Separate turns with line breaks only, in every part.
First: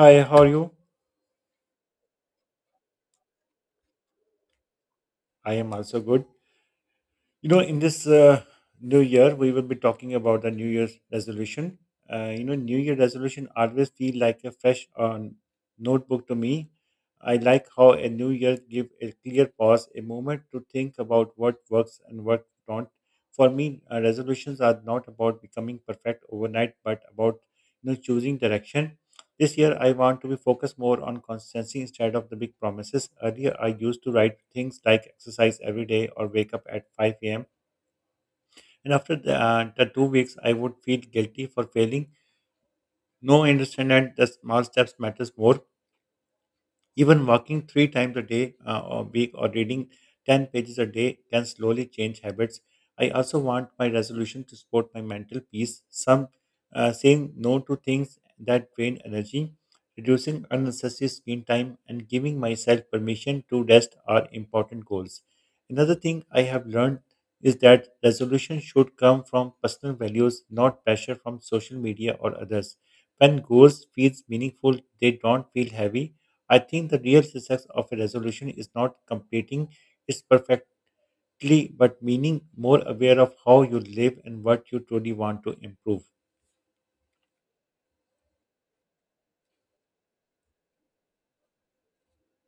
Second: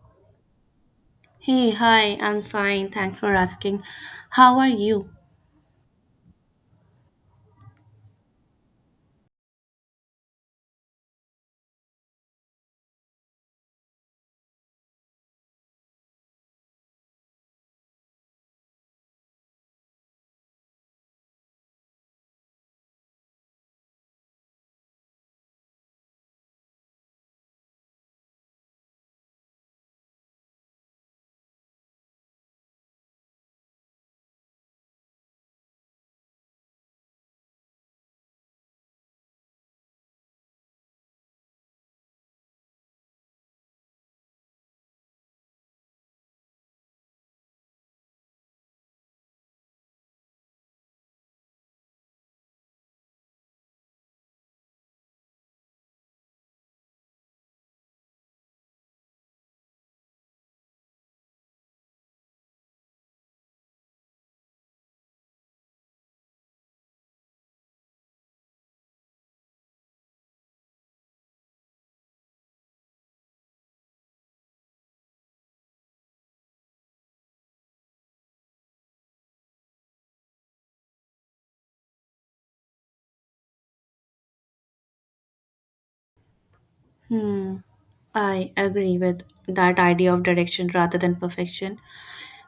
Hi, how are you?
Hey, hi, I'm fine. Thanks for asking. How are you?
I am also good. You know, in this new year, we will be talking about the New Year's resolution. You know, New Year resolution always feel like a fresh notebook to me. I like how a new year give a clear pause, a moment to think about what works and what don't. For me, resolutions are not about becoming perfect overnight, but about choosing direction. This year, I want to be focused more on consistency instead of the big promises. Earlier, I used to write things like exercise every day or wake up at 5 a.m. And after the 2 weeks, I would feel guilty for failing. No, I understand that the small steps matters more. Even walking three times a day or week or reading 10 pages a day can slowly change habits. I also want my resolution to support my mental peace. Some saying no to things that drain energy, reducing unnecessary screen time, and giving myself permission to rest are important goals. Another thing I have learned is that resolution should come from personal values, not pressure from social media or others. When goals feels meaningful, they don't feel heavy. I think the real success of a resolution is not completing it perfectly, but meaning more aware of how you live and what you truly want to improve.
Hmm, I agree with that idea of direction rather than perfection.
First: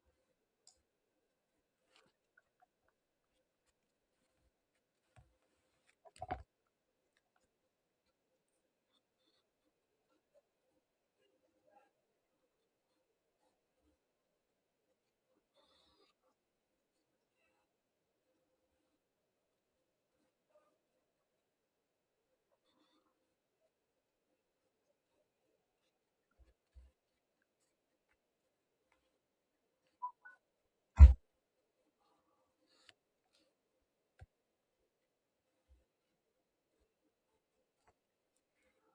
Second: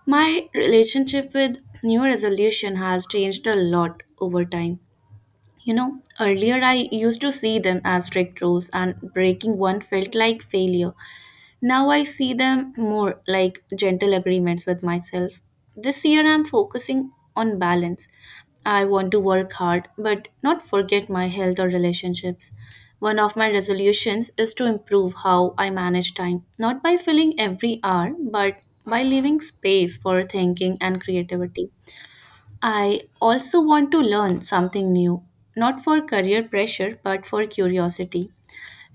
My relationship with New Year Resolution has changed a lot over time. You know, earlier I used to see them as strict rules, and breaking one felt like failure. Now I see them more like gentle agreements with myself. This year I'm focusing on balance. I want to work hard but not forget my health or relationships. One of my resolutions is to improve how I manage time, not by filling every hour, but by leaving space for thinking and creativity. I also want to learn something new, not for career pressure, but for curiosity.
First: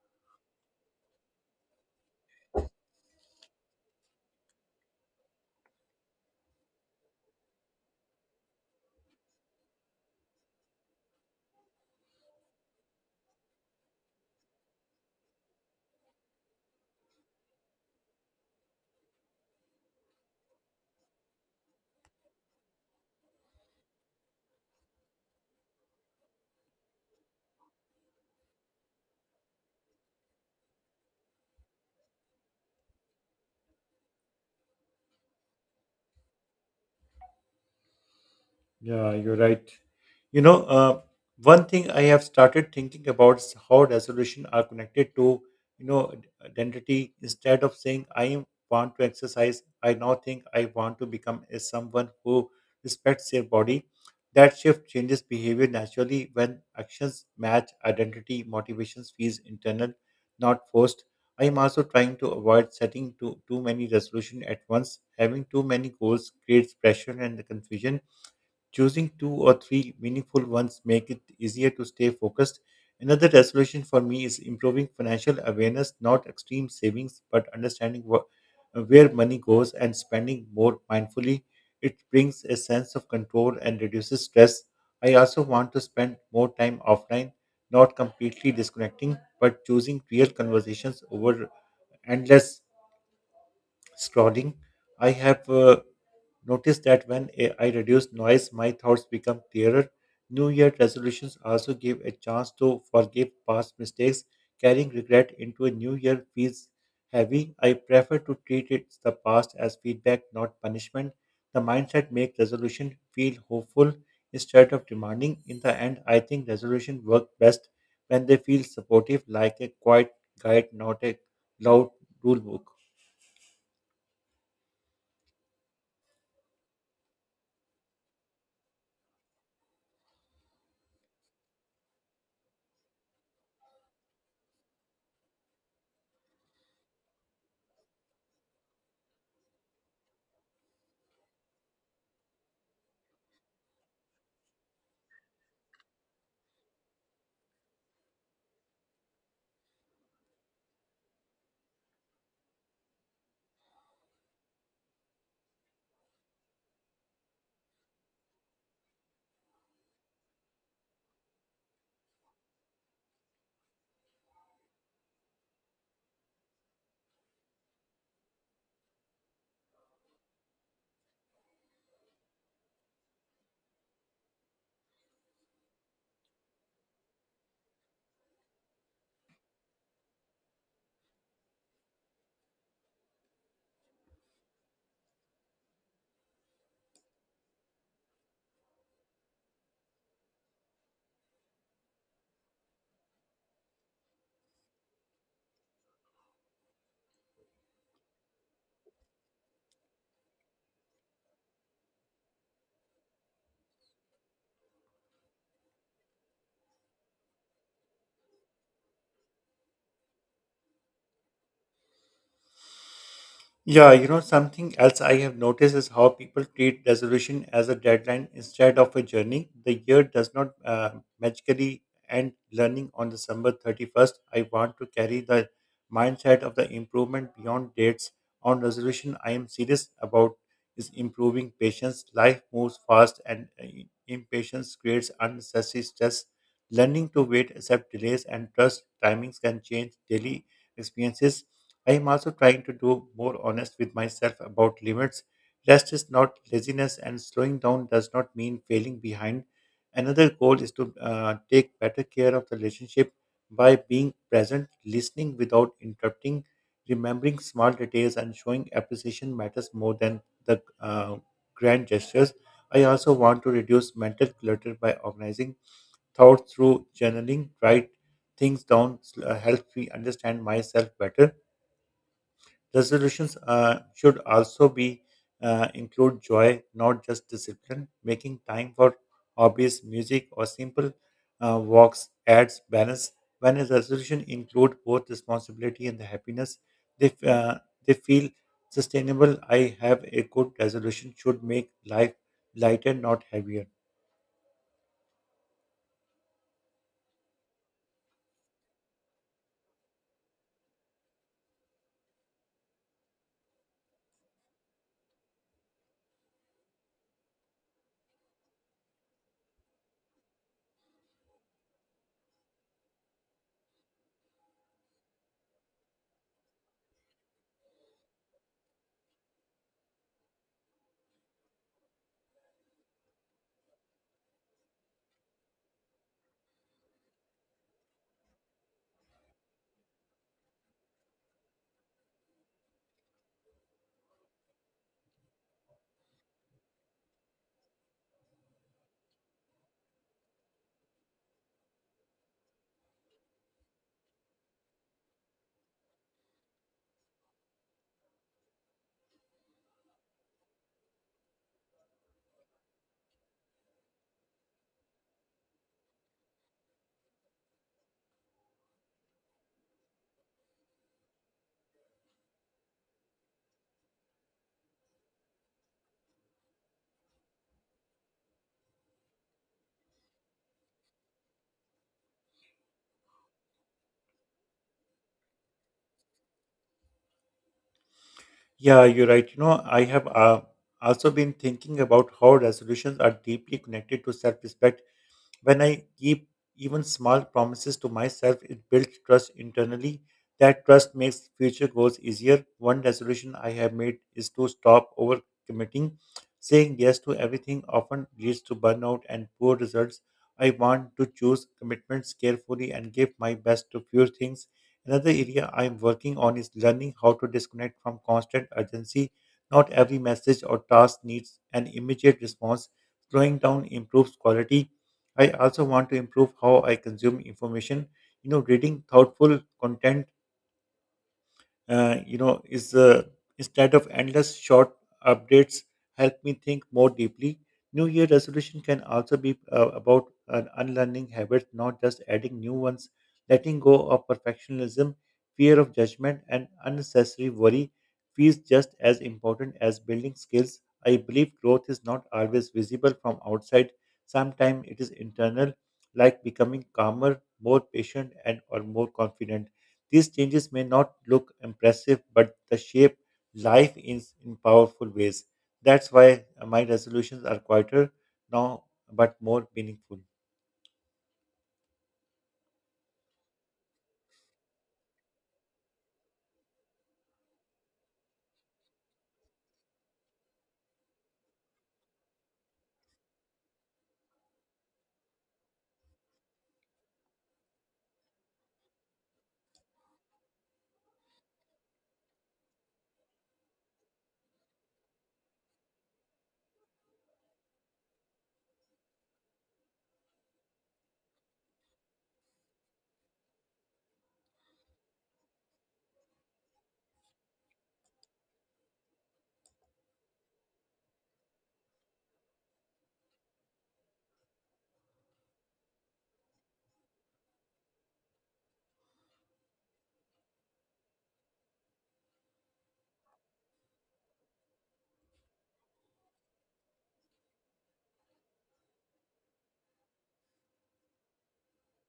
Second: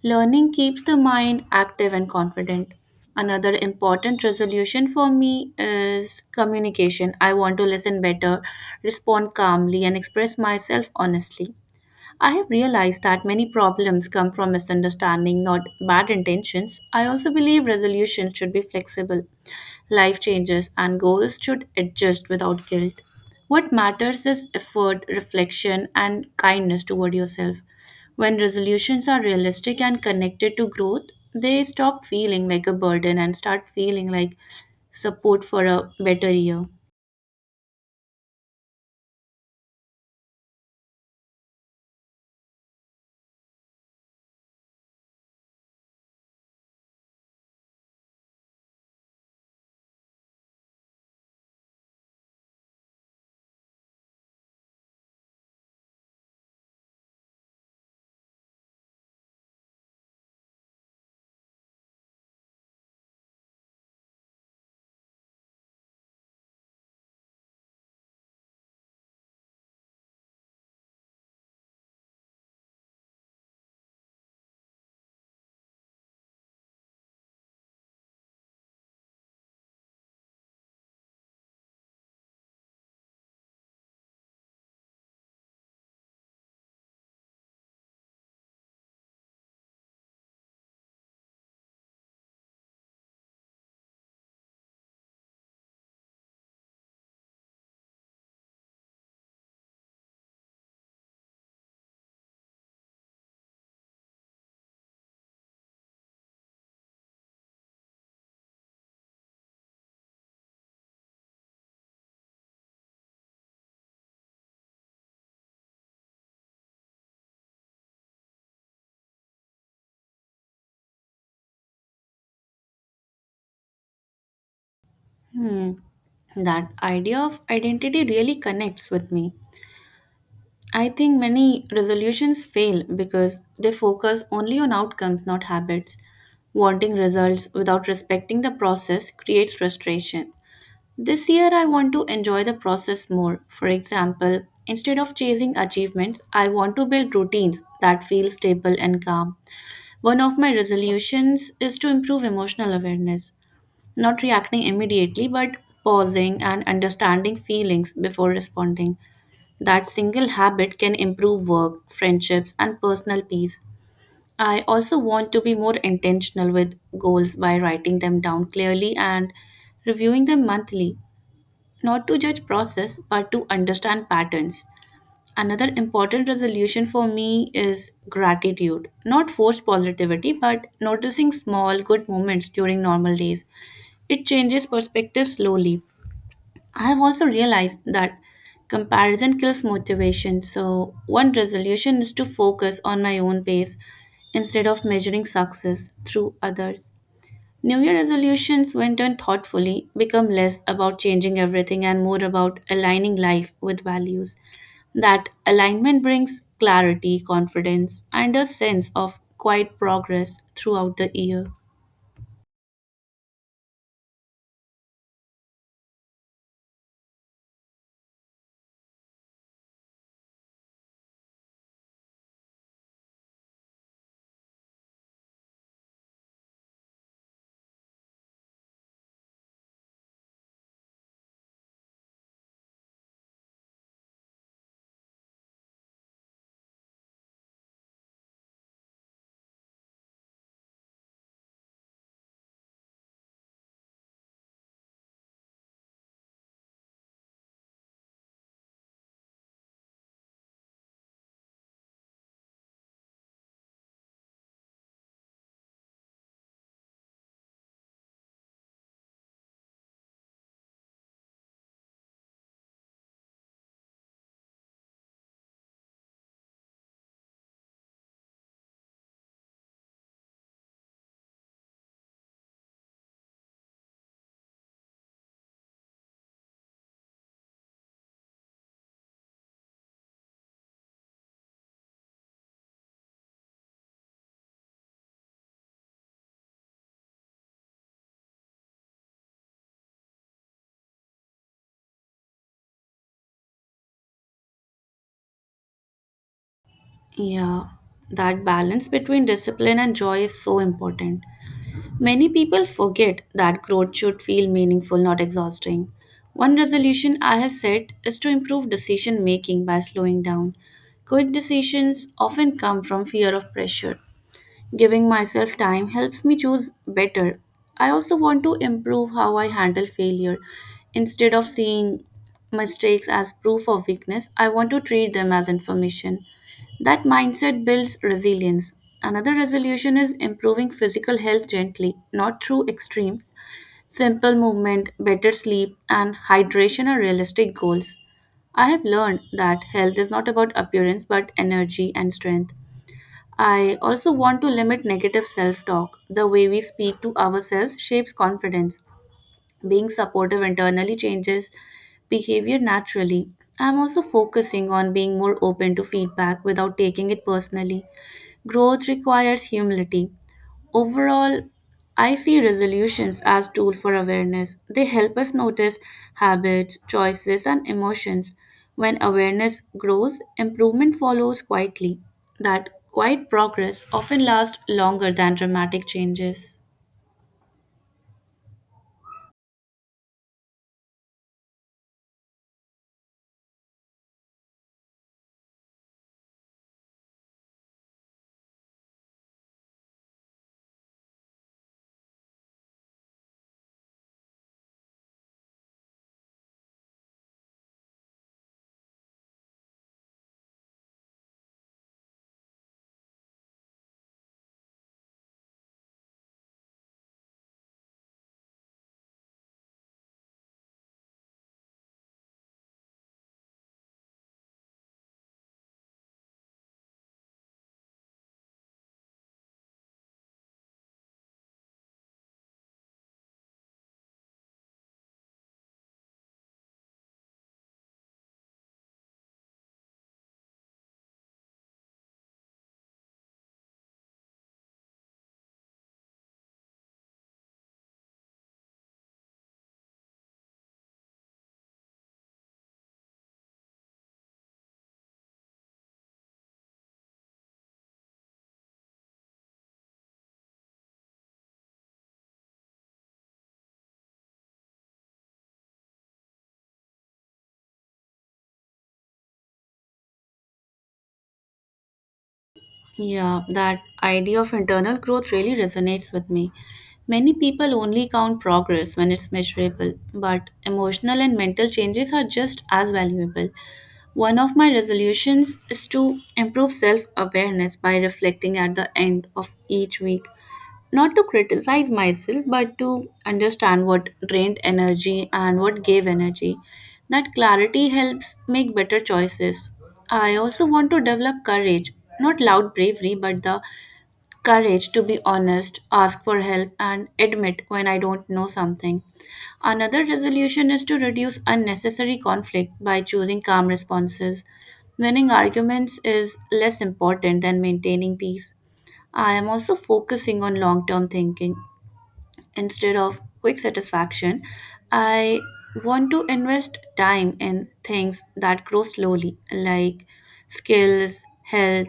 Learning keeps the mind active and confident. Another important resolution for me is communication. I want to listen better, respond calmly, and express myself honestly. I have realized that many problems come from misunderstanding, not bad intentions. I also believe resolutions should be flexible. Life changes and goals should adjust without guilt. What matters is effort, reflection, and kindness toward yourself. When resolutions are realistic and connected to growth, they stop feeling like a burden and start feeling like support for a better year.
Yeah, you're right. You know, one thing I have started thinking about is how resolution are connected to, you know, identity. Instead of saying I want to exercise, I now think I want to become a someone who respects their body. That shift changes behavior naturally when actions match identity. Motivations feels internal, not forced. I am also trying to avoid setting too many resolutions at once. Having too many goals creates pressure and confusion. Choosing two or three meaningful ones make it easier to stay focused. Another resolution for me is improving financial awareness, not extreme savings, but understanding what, where money goes and spending more mindfully. It brings a sense of control and reduces stress. I also want to spend more time offline, not completely disconnecting, but choosing real conversations over endless scrolling. I have noticed that when I reduce noise, my thoughts become clearer. New Year resolutions also give a chance to forgive past mistakes. Carrying regret into a new year feels heavy. I prefer to treat it the past as feedback, not punishment. The mindset makes resolution feel hopeful instead of demanding. In the end, I think resolution work best when they feel supportive, like a quiet guide, not a loud rule book.
Hmm, that idea of identity really connects with me. I think many resolutions fail because they focus only on outcomes, not habits. Wanting results without respecting the process creates frustration. This year, I want to enjoy the process more. For example, instead of chasing achievements, I want to build routines that feel stable and calm. One of my resolutions is to improve emotional awareness, not reacting immediately, but pausing and understanding feelings before responding. That single habit can improve work, friendships, and personal peace. I also want to be more intentional with goals by writing them down clearly and reviewing them monthly, not to judge process but to understand patterns. Another important resolution for me is gratitude, not forced positivity but noticing small good moments during normal days. It changes perspective slowly. I have also realized that comparison kills motivation. So, one resolution is to focus on my own pace instead of measuring success through others. New Year resolutions, when done thoughtfully, become less about changing everything and more about aligning life with values. That alignment brings clarity, confidence, and a sense of quiet progress throughout the year.
Yeah, you know, something else I have noticed is how people treat resolution as a deadline instead of a journey. The year does not magically end learning on December 31st. I want to carry the mindset of the improvement beyond dates. On resolution, I am serious about is improving patience. Life moves fast and impatience creates unnecessary stress. Learning to wait, accept delays, and trust timings can change daily experiences. I am also trying to do more honest with myself about limits. Rest is not laziness, and slowing down does not mean failing behind. Another goal is to take better care of the relationship by being present, listening without interrupting, remembering small details, and showing appreciation matters more than the grand gestures. I also want to reduce mental clutter by organizing thoughts through journaling, write things down, helps me understand myself better. Resolutions should also be include joy, not just discipline. Making time for hobbies, music, or simple walks adds balance. When a resolution include both responsibility and the happiness, they f- uh, they feel sustainable. I have a good resolution should make life lighter, not heavier.
Yeah, that balance between discipline and joy is so important. Many people forget that growth should feel meaningful, not exhausting. One resolution I have set is to improve decision making by slowing down. Quick decisions often come from fear of pressure. Giving myself time helps me choose better. I also want to improve how I handle failure. Instead of seeing mistakes as proof of weakness, I want to treat them as information. That mindset builds resilience. Another resolution is improving physical health gently, not through extremes. Simple movement, better sleep, and hydration are realistic goals. I have learned that health is not about appearance but energy and strength. I also want to limit negative self talk. The way we speak to ourselves shapes confidence. Being supportive internally changes behavior naturally. I'm also focusing on being more open to feedback without taking it personally. Growth requires humility. Overall, I see resolutions as tool for awareness. They help us notice habits, choices and emotions. When awareness grows, improvement follows quietly. That quiet progress often lasts longer than dramatic changes.
Yeah, you're right. You know, I have also been thinking about how resolutions are deeply connected to self respect. When I keep even small promises to myself, it builds trust internally. That trust makes future goals easier. One resolution I have made is to stop overcommitting. Saying yes to everything often leads to burnout and poor results. I want to choose commitments carefully and give my best to few things. Another area I am working on is learning how to disconnect from constant urgency. Not every message or task needs an immediate response. Slowing down improves quality. I also want to improve how I consume information. You know, reading thoughtful content you know is instead of endless short updates help me think more deeply. New year resolution can also be about unlearning habits, not just adding new ones. Letting go of perfectionism, fear of judgment, and unnecessary worry feels just as important as building skills. I believe growth is not always visible from outside. Sometimes it is internal, like becoming calmer, more patient, and or more confident. These changes may not look impressive, but the shape life is in powerful ways. That's why my resolutions are quieter now, but more meaningful.
Yeah, that idea of internal growth really resonates with me. Many people only count progress when it's measurable, but emotional and mental changes are just as valuable. One of my resolutions is to improve self awareness by reflecting at the end of each week. Not to criticize myself, but to understand what drained energy and what gave energy. That clarity helps make better choices. I also want to develop courage, not loud bravery, but the courage to be honest, ask for help, and admit when I don't know something. Another resolution is to reduce unnecessary conflict by choosing calm responses. Winning arguments is less important than maintaining peace. I am also focusing on long term thinking instead of quick satisfaction. I want to invest time in things that grow slowly, like skills, health,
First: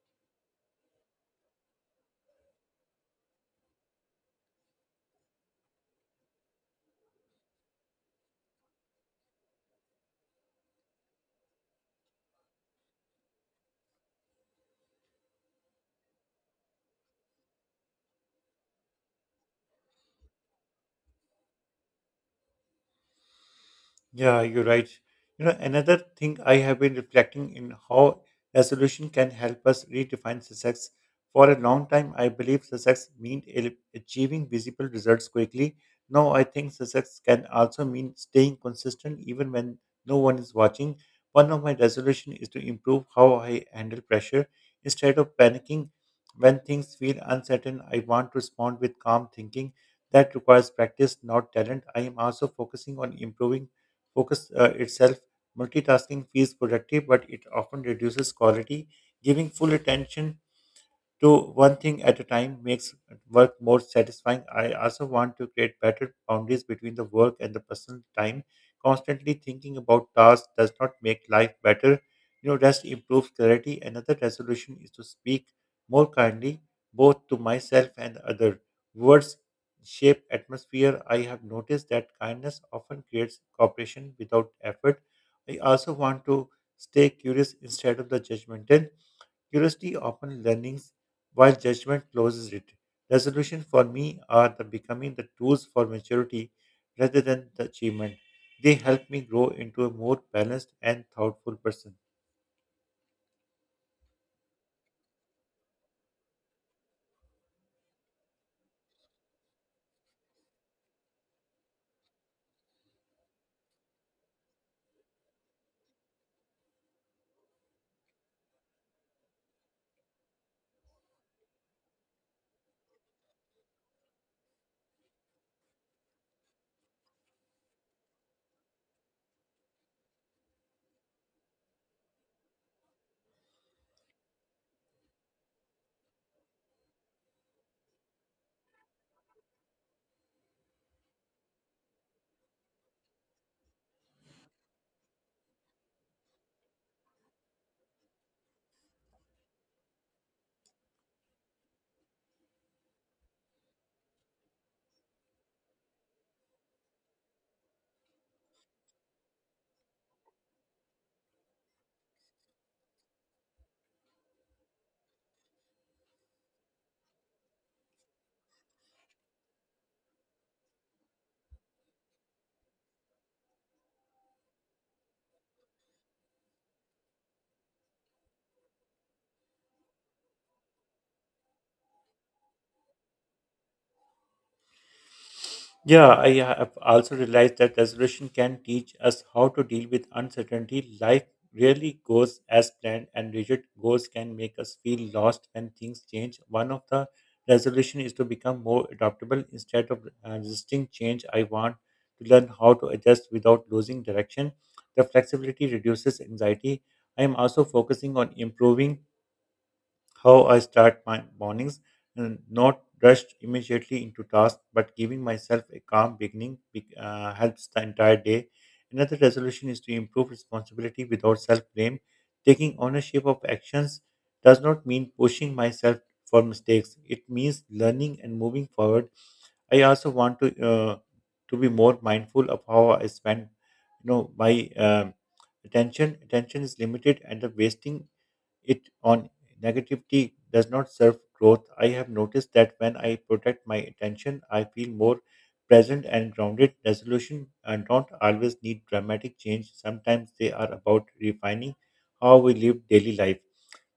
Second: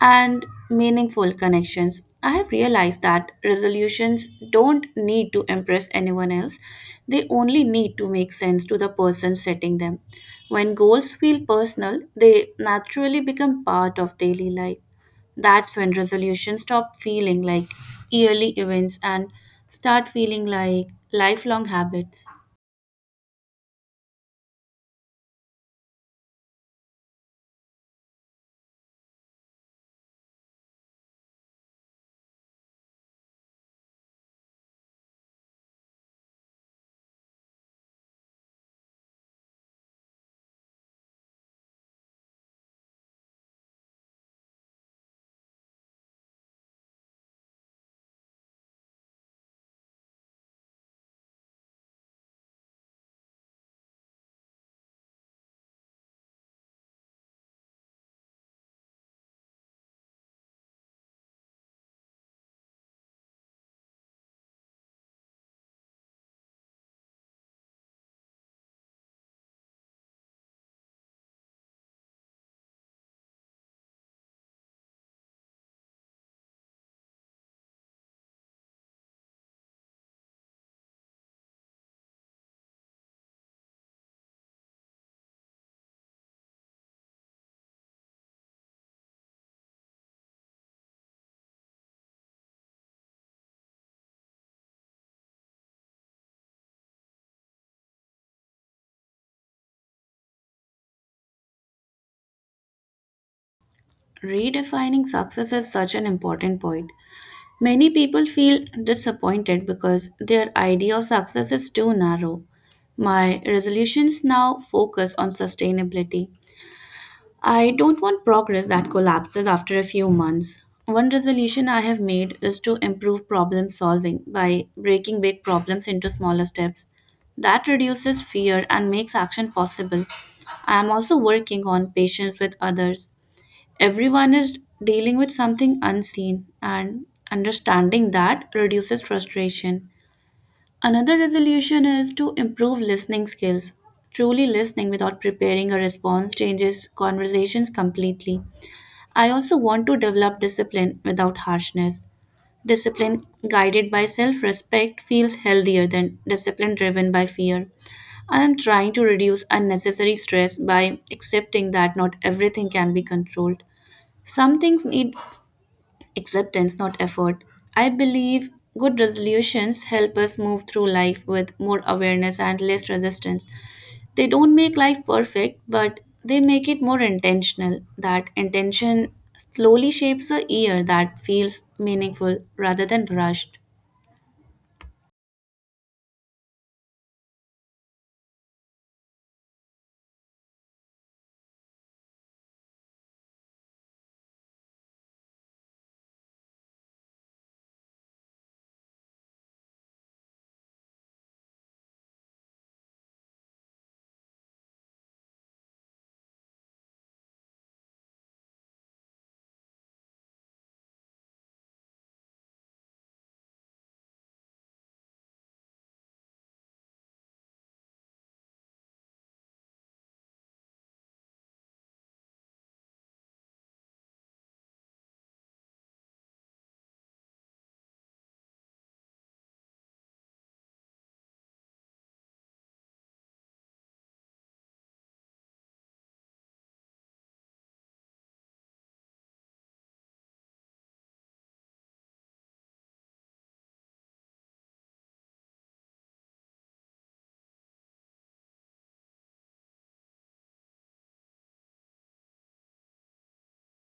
and meaningful connections. I have realized that resolutions don't need to impress anyone else, they only need to make sense to the person setting them. When goals feel personal, they naturally become part of daily life. That's when resolutions stop feeling like yearly events and start feeling like lifelong habits.
Yeah, you're right. You know, another thing I have been reflecting in how resolution can help us redefine success. For a long time, I believe success meant achieving visible results quickly. Now, I think success can also mean staying consistent even when no one is watching. One of my resolutions is to improve how I handle pressure. Instead of panicking when things feel uncertain, I want to respond with calm thinking. That requires practice, not talent. I am also focusing on improving focus itself. Multitasking feels productive, but it often reduces quality. Giving full attention to one thing at a time makes work more satisfying. I also want to create better boundaries between the work and the personal time. Constantly thinking about tasks does not make life better. You know, rest improves clarity. Another resolution is to speak more kindly, both to myself and other. Words shape atmosphere. I have noticed that kindness often creates cooperation without effort. I also want to stay curious instead of the judgmental. Curiosity often learnings while judgment closes it. Resolution for me are the becoming the tools for maturity rather than the achievement. They help me grow into a more balanced and thoughtful person.
Redefining success is such an important point. Many people feel disappointed because their idea of success is too narrow. My resolutions now focus on sustainability. I don't want progress that collapses after a few months. One resolution I have made is to improve problem solving by breaking big problems into smaller steps. That reduces fear and makes action possible. I am also working on patience with others. Everyone is dealing with something unseen, and understanding that reduces frustration. Another resolution is to improve listening skills. Truly listening without preparing a response changes conversations completely. I also want to develop discipline without harshness. Discipline guided by self respect feels healthier than discipline driven by fear. I am trying to reduce unnecessary stress by accepting that not everything can be controlled. Some things need acceptance, not effort. I believe good resolutions help us move through life with more awareness and less resistance. They don't make life perfect, but they make it more intentional. That intention slowly shapes a year that feels meaningful rather than rushed.
Yeah, I have also realized that resolution can teach us how to deal with uncertainty. Life rarely goes as planned, and rigid goals can make us feel lost when things change. One of the resolution is to become more adaptable instead of resisting change. I want to learn how to adjust without losing direction. The flexibility reduces anxiety. I am also focusing on improving how I start my mornings, and not rushed immediately into tasks, but giving myself a calm beginning helps the entire day. Another resolution is to improve responsibility without self blame. Taking ownership of actions does not mean pushing myself for mistakes, it means learning and moving forward. I also want to be more mindful of how I spend you know my attention is limited and the wasting it on negativity does not serve growth. I have noticed that when I protect my attention, I feel more present and grounded. Resolution and don't always need dramatic change. Sometimes they are about refining how we live daily life.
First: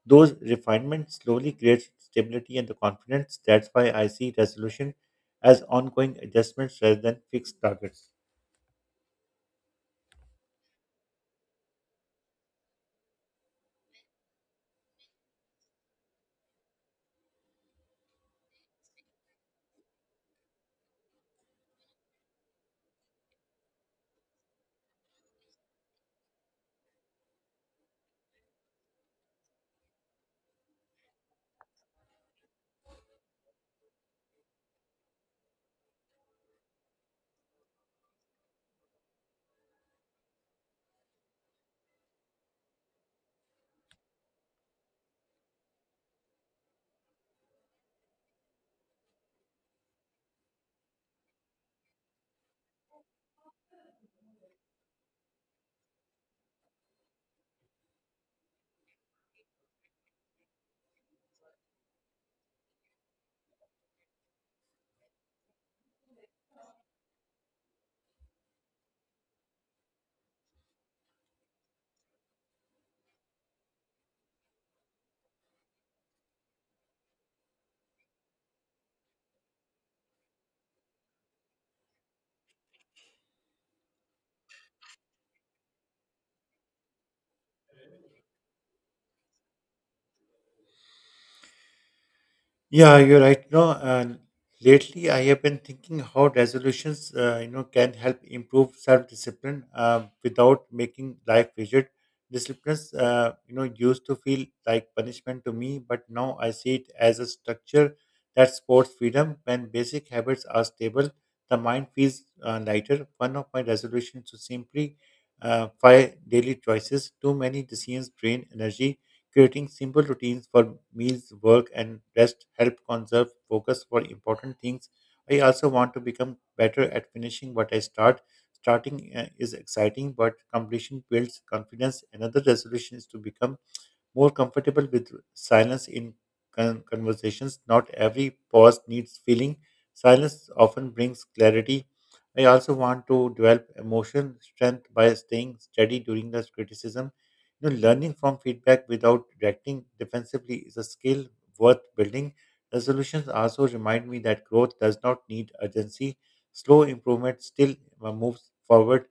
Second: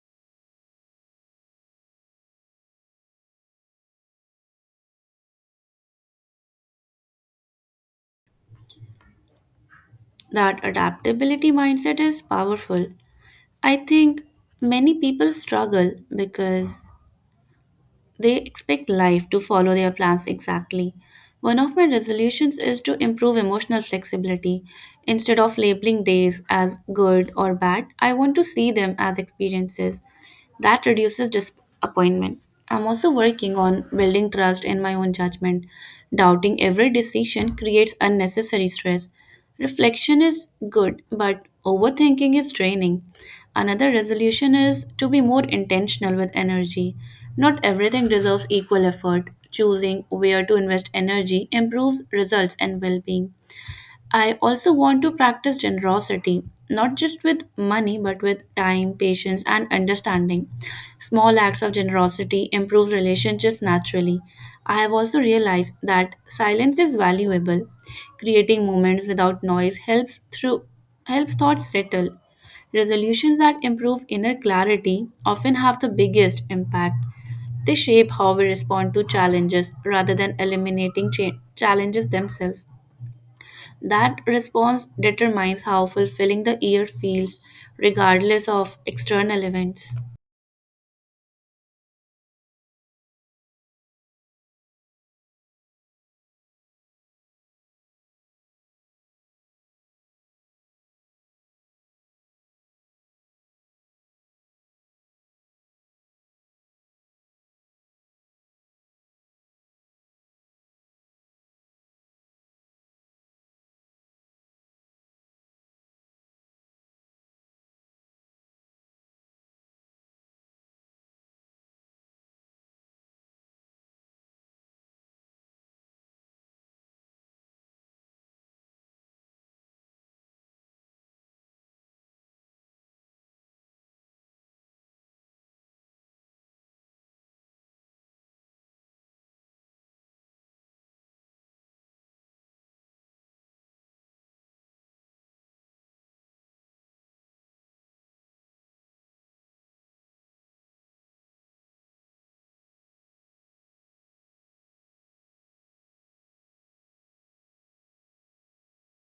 Those refinements slowly create stability and the confidence. That's why I see resolution as ongoing adjustments rather than fixed targets.
That adaptability mindset is powerful. I think many people struggle because they expect life to follow their plans exactly. One of my resolutions is to improve emotional flexibility. Instead of labeling days as good or bad, I want to see them as experiences. That reduces disappointment. I'm also working on building trust in my own judgment. Doubting every decision creates unnecessary stress. Reflection is good, but overthinking is draining. Another resolution is to be more intentional with energy. Not everything deserves equal effort. Choosing where to invest energy improves results and well being. I also want to practice generosity, not just with money, but with time, patience, and understanding. Small acts of generosity improve relationships naturally. I have also realized that silence is valuable. Creating moments without noise helps thoughts settle. Resolutions that improve inner clarity often have the biggest impact. They shape how we respond to challenges rather than eliminating challenges themselves. That response determines how fulfilling the year feels, regardless of external events.
Yeah, you're right. You know, lately I have been thinking how resolutions, can help improve self-discipline without making life rigid. Disciplines, used to feel like punishment to me, but now I see it as a structure that supports freedom. When basic habits are stable, the mind feels lighter. One of my resolutions to simply five daily choices. Too many decisions drain energy. Creating simple routines for meals, work, and rest help conserve focus for important things. I also want to become better at finishing what I start. Starting is exciting, but completion builds confidence. Another resolution is to become more comfortable with silence in conversations. Not every pause needs filling. Silence often brings clarity. I also want to develop emotion strength by staying steady during the criticism. You know, learning from feedback without reacting defensively is a skill worth building. Resolutions also remind me that growth does not need urgency. Slow improvement still moves forward.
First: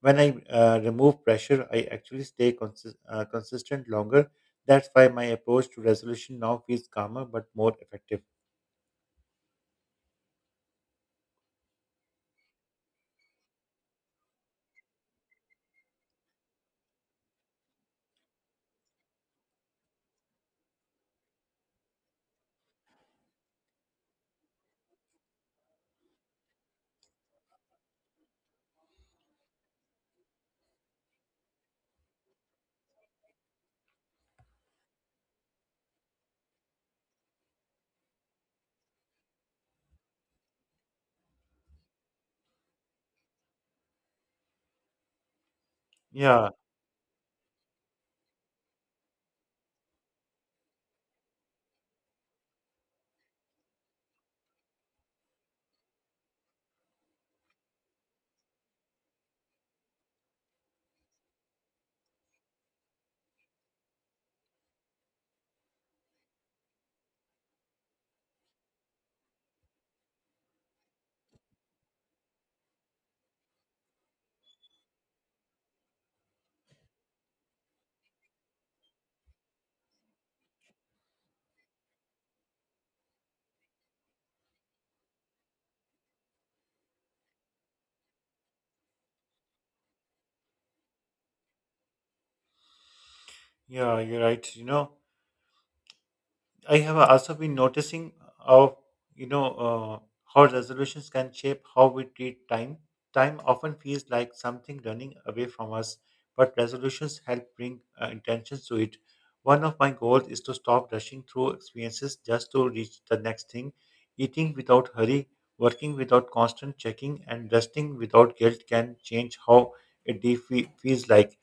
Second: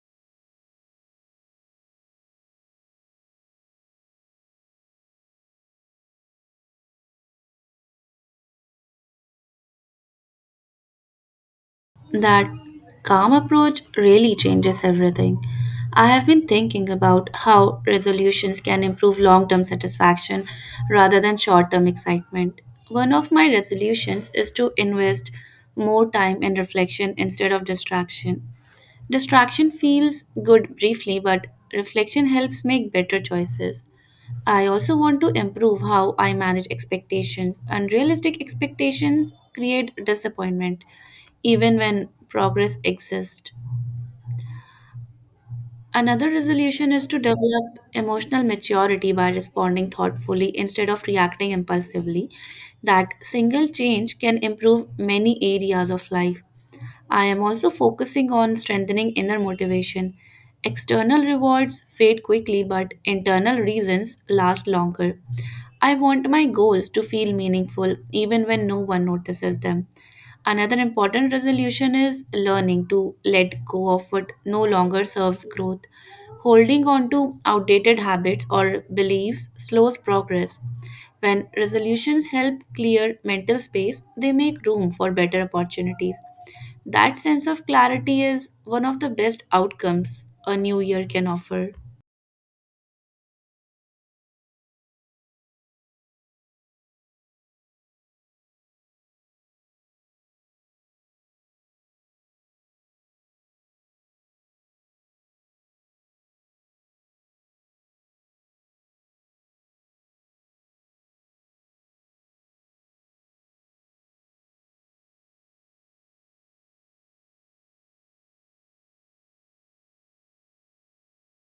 When I remove pressure, I actually stay consistent longer. That's why my approach to resolution now feels calmer but more effective.
That calm approach really changes everything. I have been thinking about how resolutions can improve long term satisfaction rather than short term excitement. One of my resolutions is to invest more time in reflection instead of distraction. Distraction feels good briefly, but reflection helps make better choices. I also want to improve how I manage expectations. Unrealistic expectations create disappointment, even when progress exists. Another
Yeah,
resolution is to develop emotional maturity by responding thoughtfully instead of reacting impulsively. That single change can improve many areas of life. I am also focusing on strengthening inner motivation. External rewards fade quickly, but internal reasons last longer. I want my goals to feel meaningful even when no one notices them. Another important resolution is learning to let go of what no longer serves growth. Holding on to outdated habits or beliefs slows progress. When resolutions help clear mental space, they make room for better opportunities. That sense of clarity is one of the best outcomes a new year can offer.
yeah, you're right. You know, I have also been noticing how you know how resolutions can shape how we treat time. Time often feels like something running away from us, but resolutions help bring intentions to it. One of my goals is to stop rushing through experiences just to reach the next thing. Eating without hurry, working without constant checking, and resting without guilt can change how a day feels like.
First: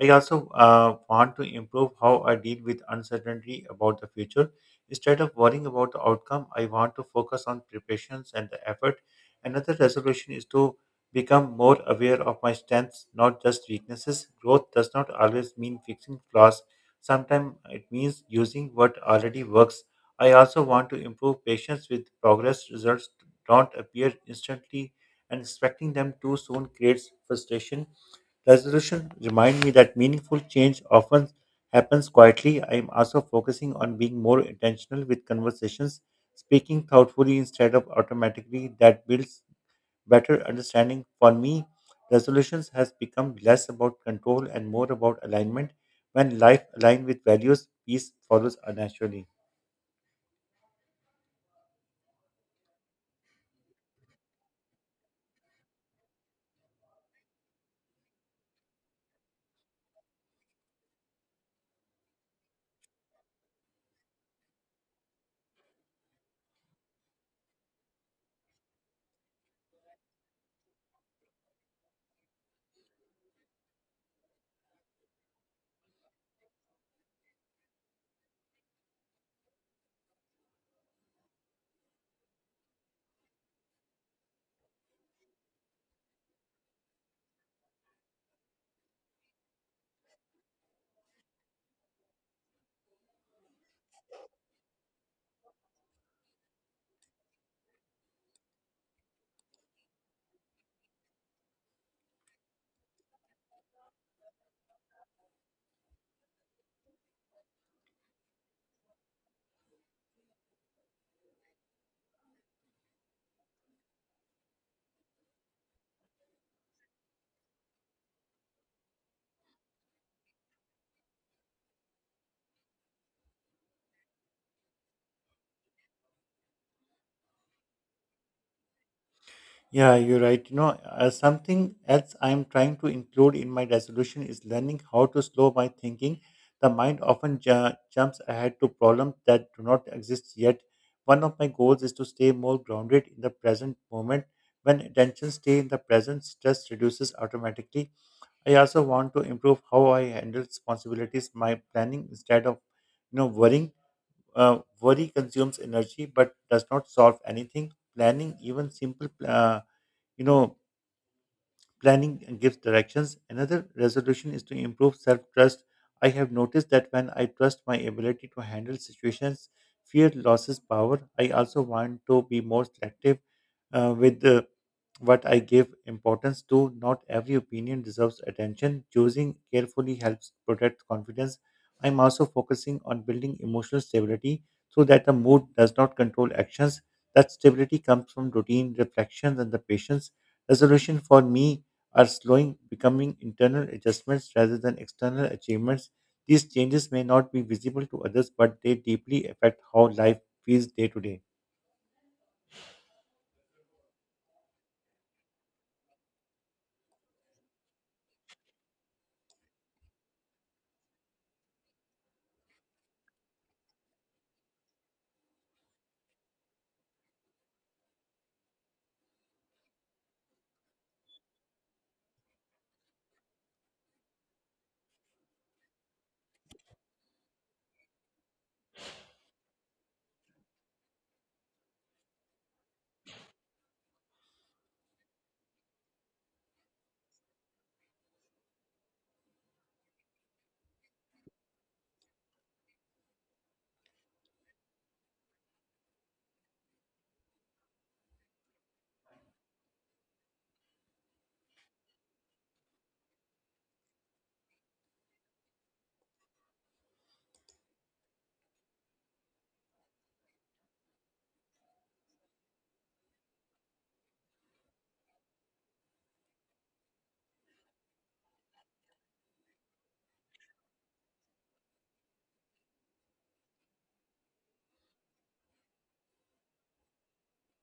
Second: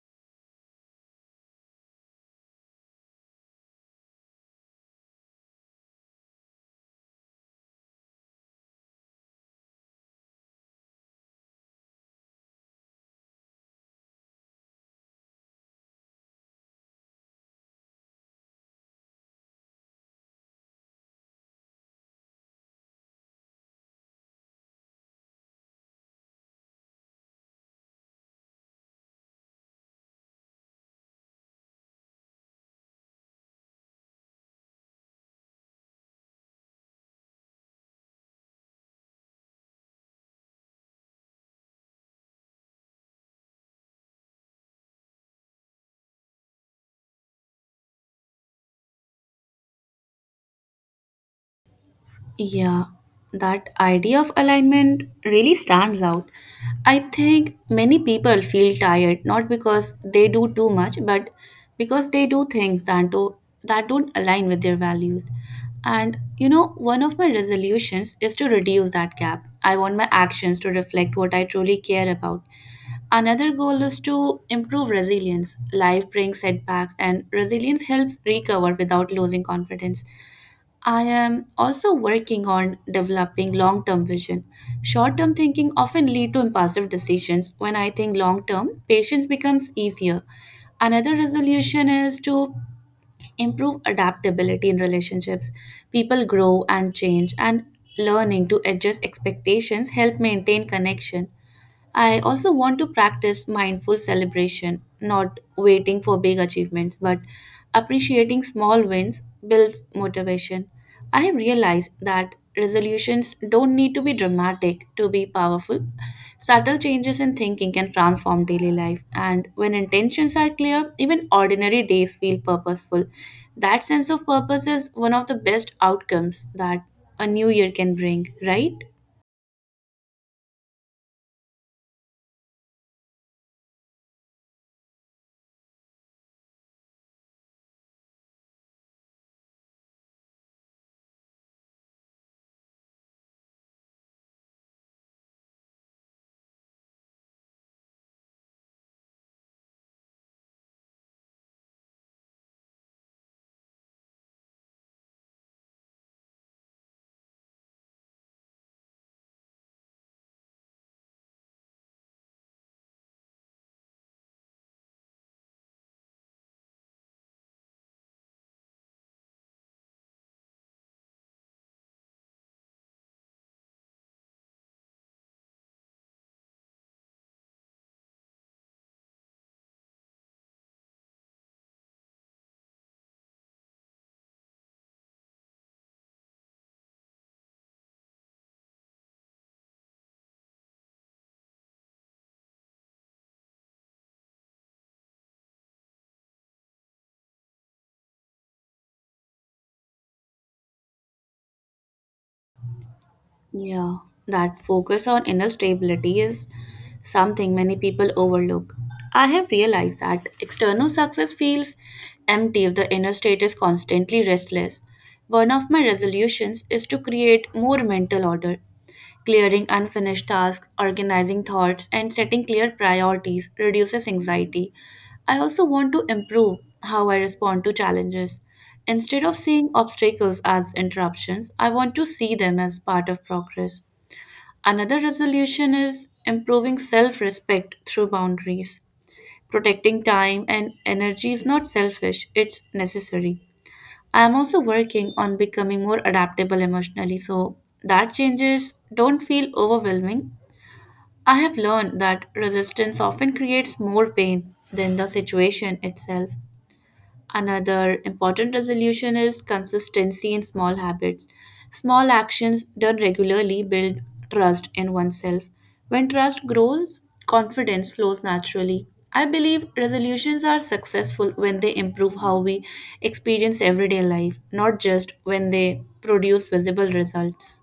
I also want to improve how I deal with uncertainty about the future. Instead of worrying about the outcome, I want to focus on preparations and the effort. Another resolution is to become more aware of my strengths, not just weaknesses. Growth does not always mean fixing flaws. Sometimes it means using what already works. I also want to improve patience with progress. Results don't appear instantly, and expecting them too soon creates frustration. Resolution remind me that meaningful change often happens quietly. I am also focusing on being more intentional with conversations, speaking thoughtfully instead of automatically. That builds better understanding. For me, resolutions has become less about control and more about alignment. When life aligns with values, peace follows naturally.
Yeah, that idea of alignment really stands out. I think many people feel tired not because they do too much, but because they do things that don't align with their values. And you know, one of my resolutions is to reduce that gap. I want my actions to reflect what I truly care about. Another goal is to improve resilience. Life brings setbacks, and resilience helps recover without losing confidence. I am also working on developing long term vision. Short term thinking often lead to impulsive decisions. When I think long term, patience becomes easier. Another resolution is to improve adaptability in relationships. People grow and change and learning to adjust expectations help maintain connection. I also want to practice mindful celebration, not waiting for big achievements, but appreciating small wins builds motivation. I have realized that resolutions don't need to be dramatic to be powerful. Subtle changes in thinking can transform daily life, and when intentions are clear, even ordinary days feel purposeful. That sense of purpose is one of the best outcomes that a new year can bring, right?
Yeah, you're right. Something else I'm trying to include in my resolution is learning how to slow my thinking. The mind often jumps ahead to problems that do not exist yet. One of my goals is to stay more grounded in the present moment. When attention stays in the present, stress reduces automatically. I also want to improve how I handle responsibilities, my planning instead of, worrying. Worry consumes energy but does not solve anything. Planning even simple. You know, Planning gives directions. Another resolution is to improve self trust. I have noticed that when I trust my ability to handle situations, fear loses power. I also want to be more selective with the what I give importance to. Not every opinion deserves attention. Choosing carefully helps protect confidence. I'm also focusing on building emotional stability so that the mood does not control actions. That stability comes from routine, reflections, and the patience. Resolution for me are slowing, becoming internal adjustments rather than external achievements. These changes may not be visible to others, but they deeply affect how life feels day to day.
Yeah, that focus on inner stability is something many people overlook. I have realized that external success feels empty if the inner state is constantly restless. One of my resolutions is to create more mental order. Clearing unfinished tasks, organizing thoughts, and setting clear priorities reduces anxiety. I also want to improve how I respond to challenges. Instead of seeing obstacles as interruptions, I want to see them as part of progress. Another resolution is improving self respect through boundaries. Protecting time and energy is not selfish, it's necessary. I'm also working on becoming more adaptable emotionally so that changes don't feel overwhelming. I have learned that resistance often creates more pain than the situation itself. Another important resolution is consistency in small habits. Small actions done regularly build trust in oneself. When trust grows, confidence flows naturally. I believe resolutions are successful when they improve how we experience everyday life, not just when they produce visible results.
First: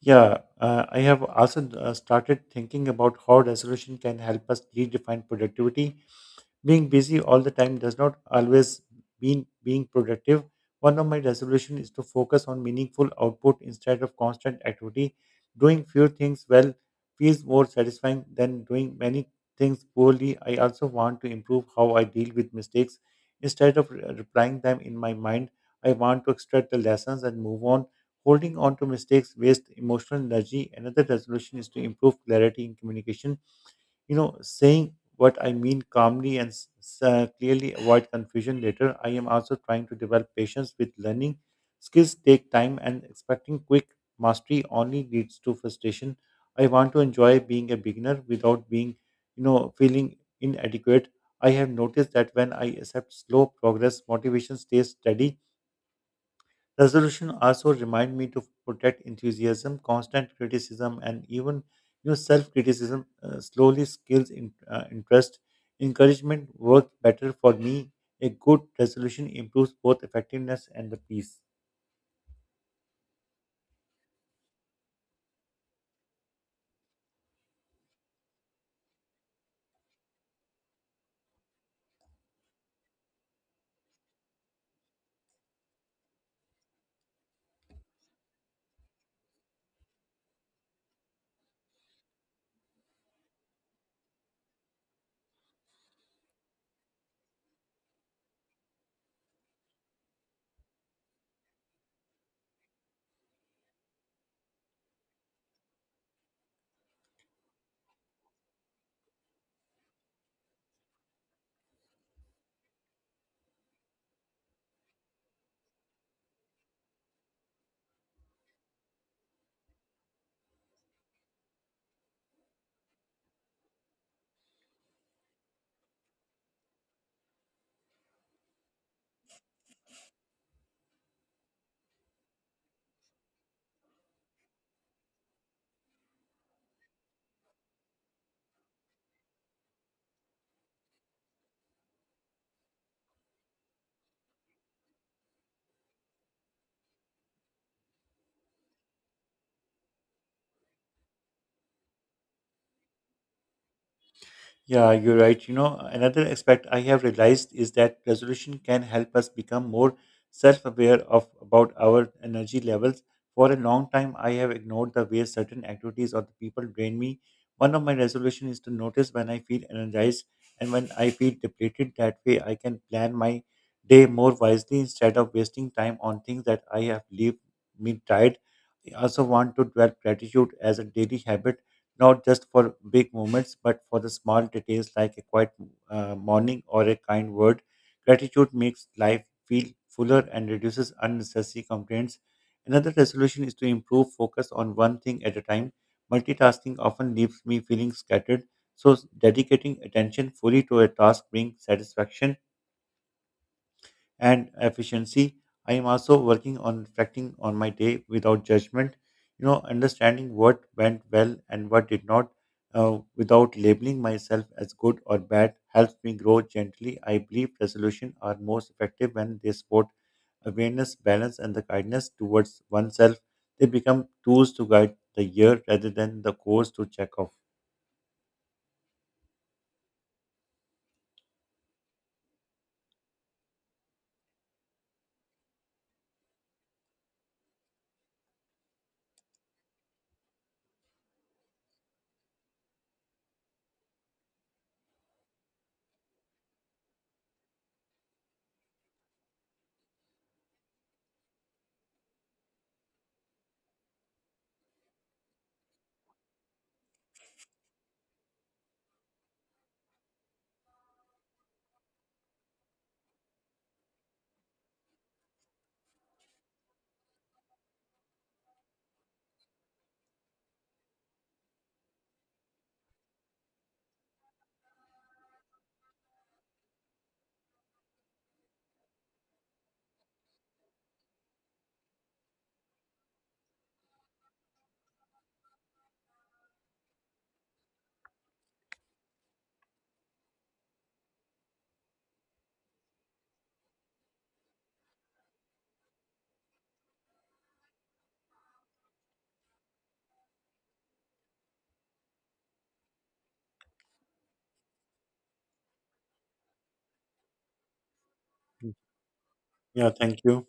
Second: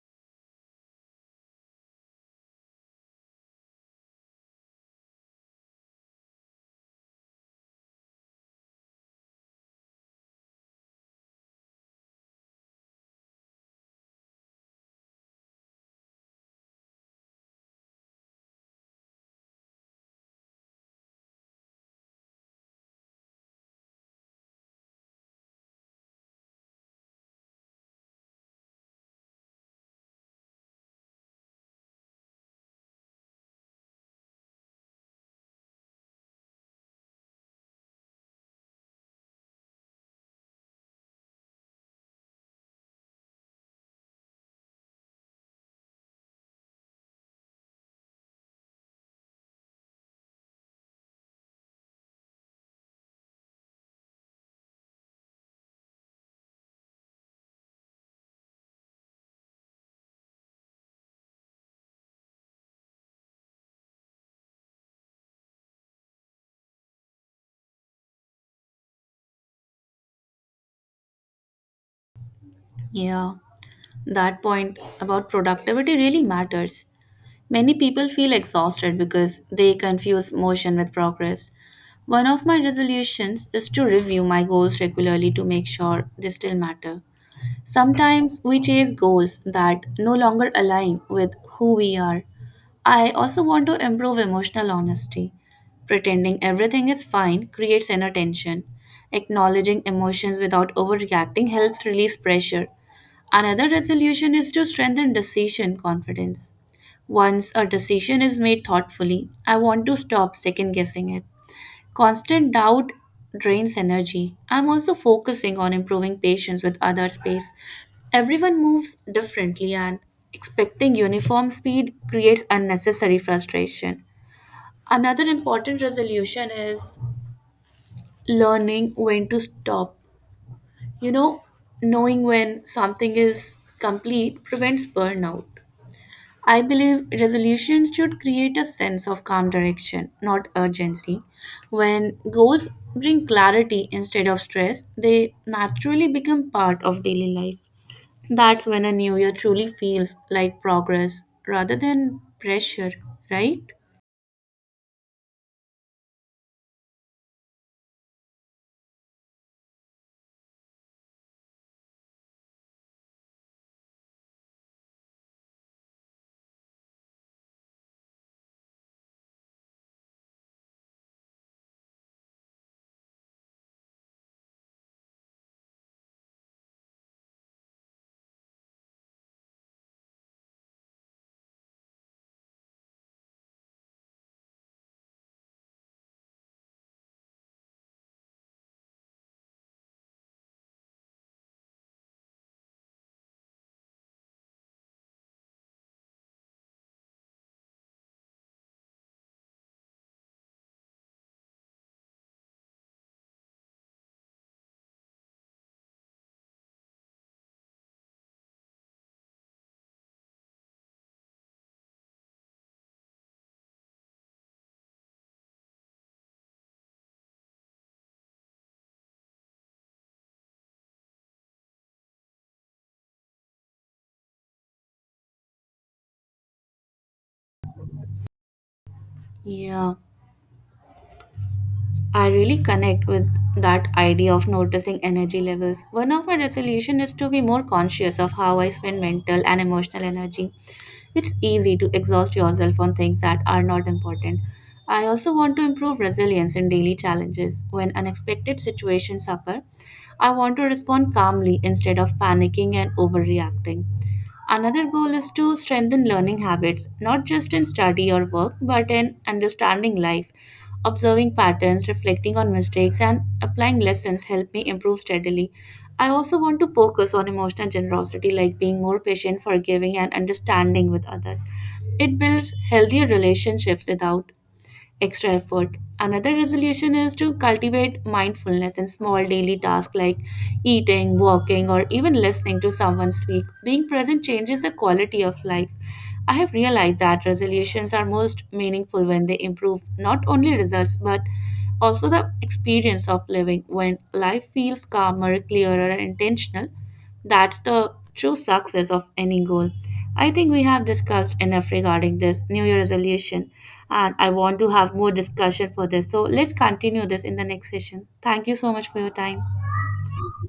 Yeah, I have also started thinking about how resolution can help us redefine productivity. Being busy all the time does not always mean being productive. One of my resolutions is to focus on meaningful output instead of constant activity. Doing few things well feels more satisfying than doing many things poorly. I also want to improve how I deal with mistakes. Instead of replying them in my mind, I want to extract the lessons and move on. Holding on to mistakes wastes emotional energy. Another resolution is to improve clarity in communication, saying what I mean calmly and clearly avoid confusion later. I am also trying to develop patience with learning. Skills take time, and expecting quick mastery only leads to frustration. I want to enjoy being a beginner without being you know feeling inadequate. I have noticed that when I accept slow progress, motivation stays steady. Resolution also remind me to protect enthusiasm, constant criticism, and even your self-criticism slowly skills in, interest. Encouragement worked better for me. A good resolution improves both effectiveness and the peace.
Yeah, that point about productivity really matters. Many people feel exhausted because they confuse motion with progress. One of my resolutions is to review my goals regularly to make sure they still matter. Sometimes we chase goals that no longer align with who we are. I also want to improve emotional honesty. Pretending everything is fine creates inner tension. Acknowledging emotions without overreacting helps release pressure. Another resolution is to strengthen decision confidence. Once a decision is made thoughtfully, I want to stop second guessing it. Constant doubt drains energy. I'm also focusing on improving patience with other space. Everyone moves differently, and expecting uniform speed creates unnecessary frustration. Another important resolution is learning when to stop. You know, knowing when something is complete prevents burnout. I believe resolutions should create a sense of calm direction, not urgency. When goals bring clarity instead of stress, they naturally become part of daily life. That's when a new year truly feels like progress rather than pressure, right?
Yeah, you're right. You know, another aspect I have realized is that resolution can help us become more self-aware of about our energy levels. For a long time, I have ignored the way certain activities or the people drain me. One of my resolution is to notice when I feel energized and when I feel depleted. That way, I can plan my day more wisely instead of wasting time on things that I have leave me tired. I also want to develop gratitude as a daily habit, not just for big moments, but for the small details like a quiet morning or a kind word. Gratitude makes life feel fuller and reduces unnecessary complaints. Another resolution is to improve focus on one thing at a time. Multitasking often leaves me feeling scattered, so dedicating attention fully to a task brings satisfaction and efficiency. I am also working on reflecting on my day without judgment, understanding what went well and what did not, without labeling myself as good or bad, helps me grow gently. I believe resolution are most effective when they support awareness, balance, and the kindness towards oneself. They become tools to guide the year rather than the course to check off.
Yeah. I really connect with that idea of noticing energy levels. One of my resolution is to be more conscious of how I spend mental and emotional energy. It's easy to exhaust yourself on things that are not important. I also want to improve resilience in daily challenges. When unexpected situations occur, I want to respond calmly instead of panicking and overreacting. Another goal is to strengthen learning habits, not just in study or work, but in understanding life. Observing patterns, reflecting on mistakes, and applying lessons help me improve steadily. I also want to focus on emotional generosity, like being more patient, forgiving, and understanding with others. It builds healthier relationships without extra effort. Another resolution is to cultivate mindfulness in small daily tasks like eating, walking, or even listening to someone speak. Being present changes the quality of life. I have realized that resolutions are most meaningful when they improve not only results but also the experience of living. When life feels calmer, clearer, and intentional, that's the true success of any goal. I think we have discussed enough regarding this New Year resolution, and I want to have more discussion for this. So let's continue this in the next session. Thank you so much for your time.
Yeah, thank you.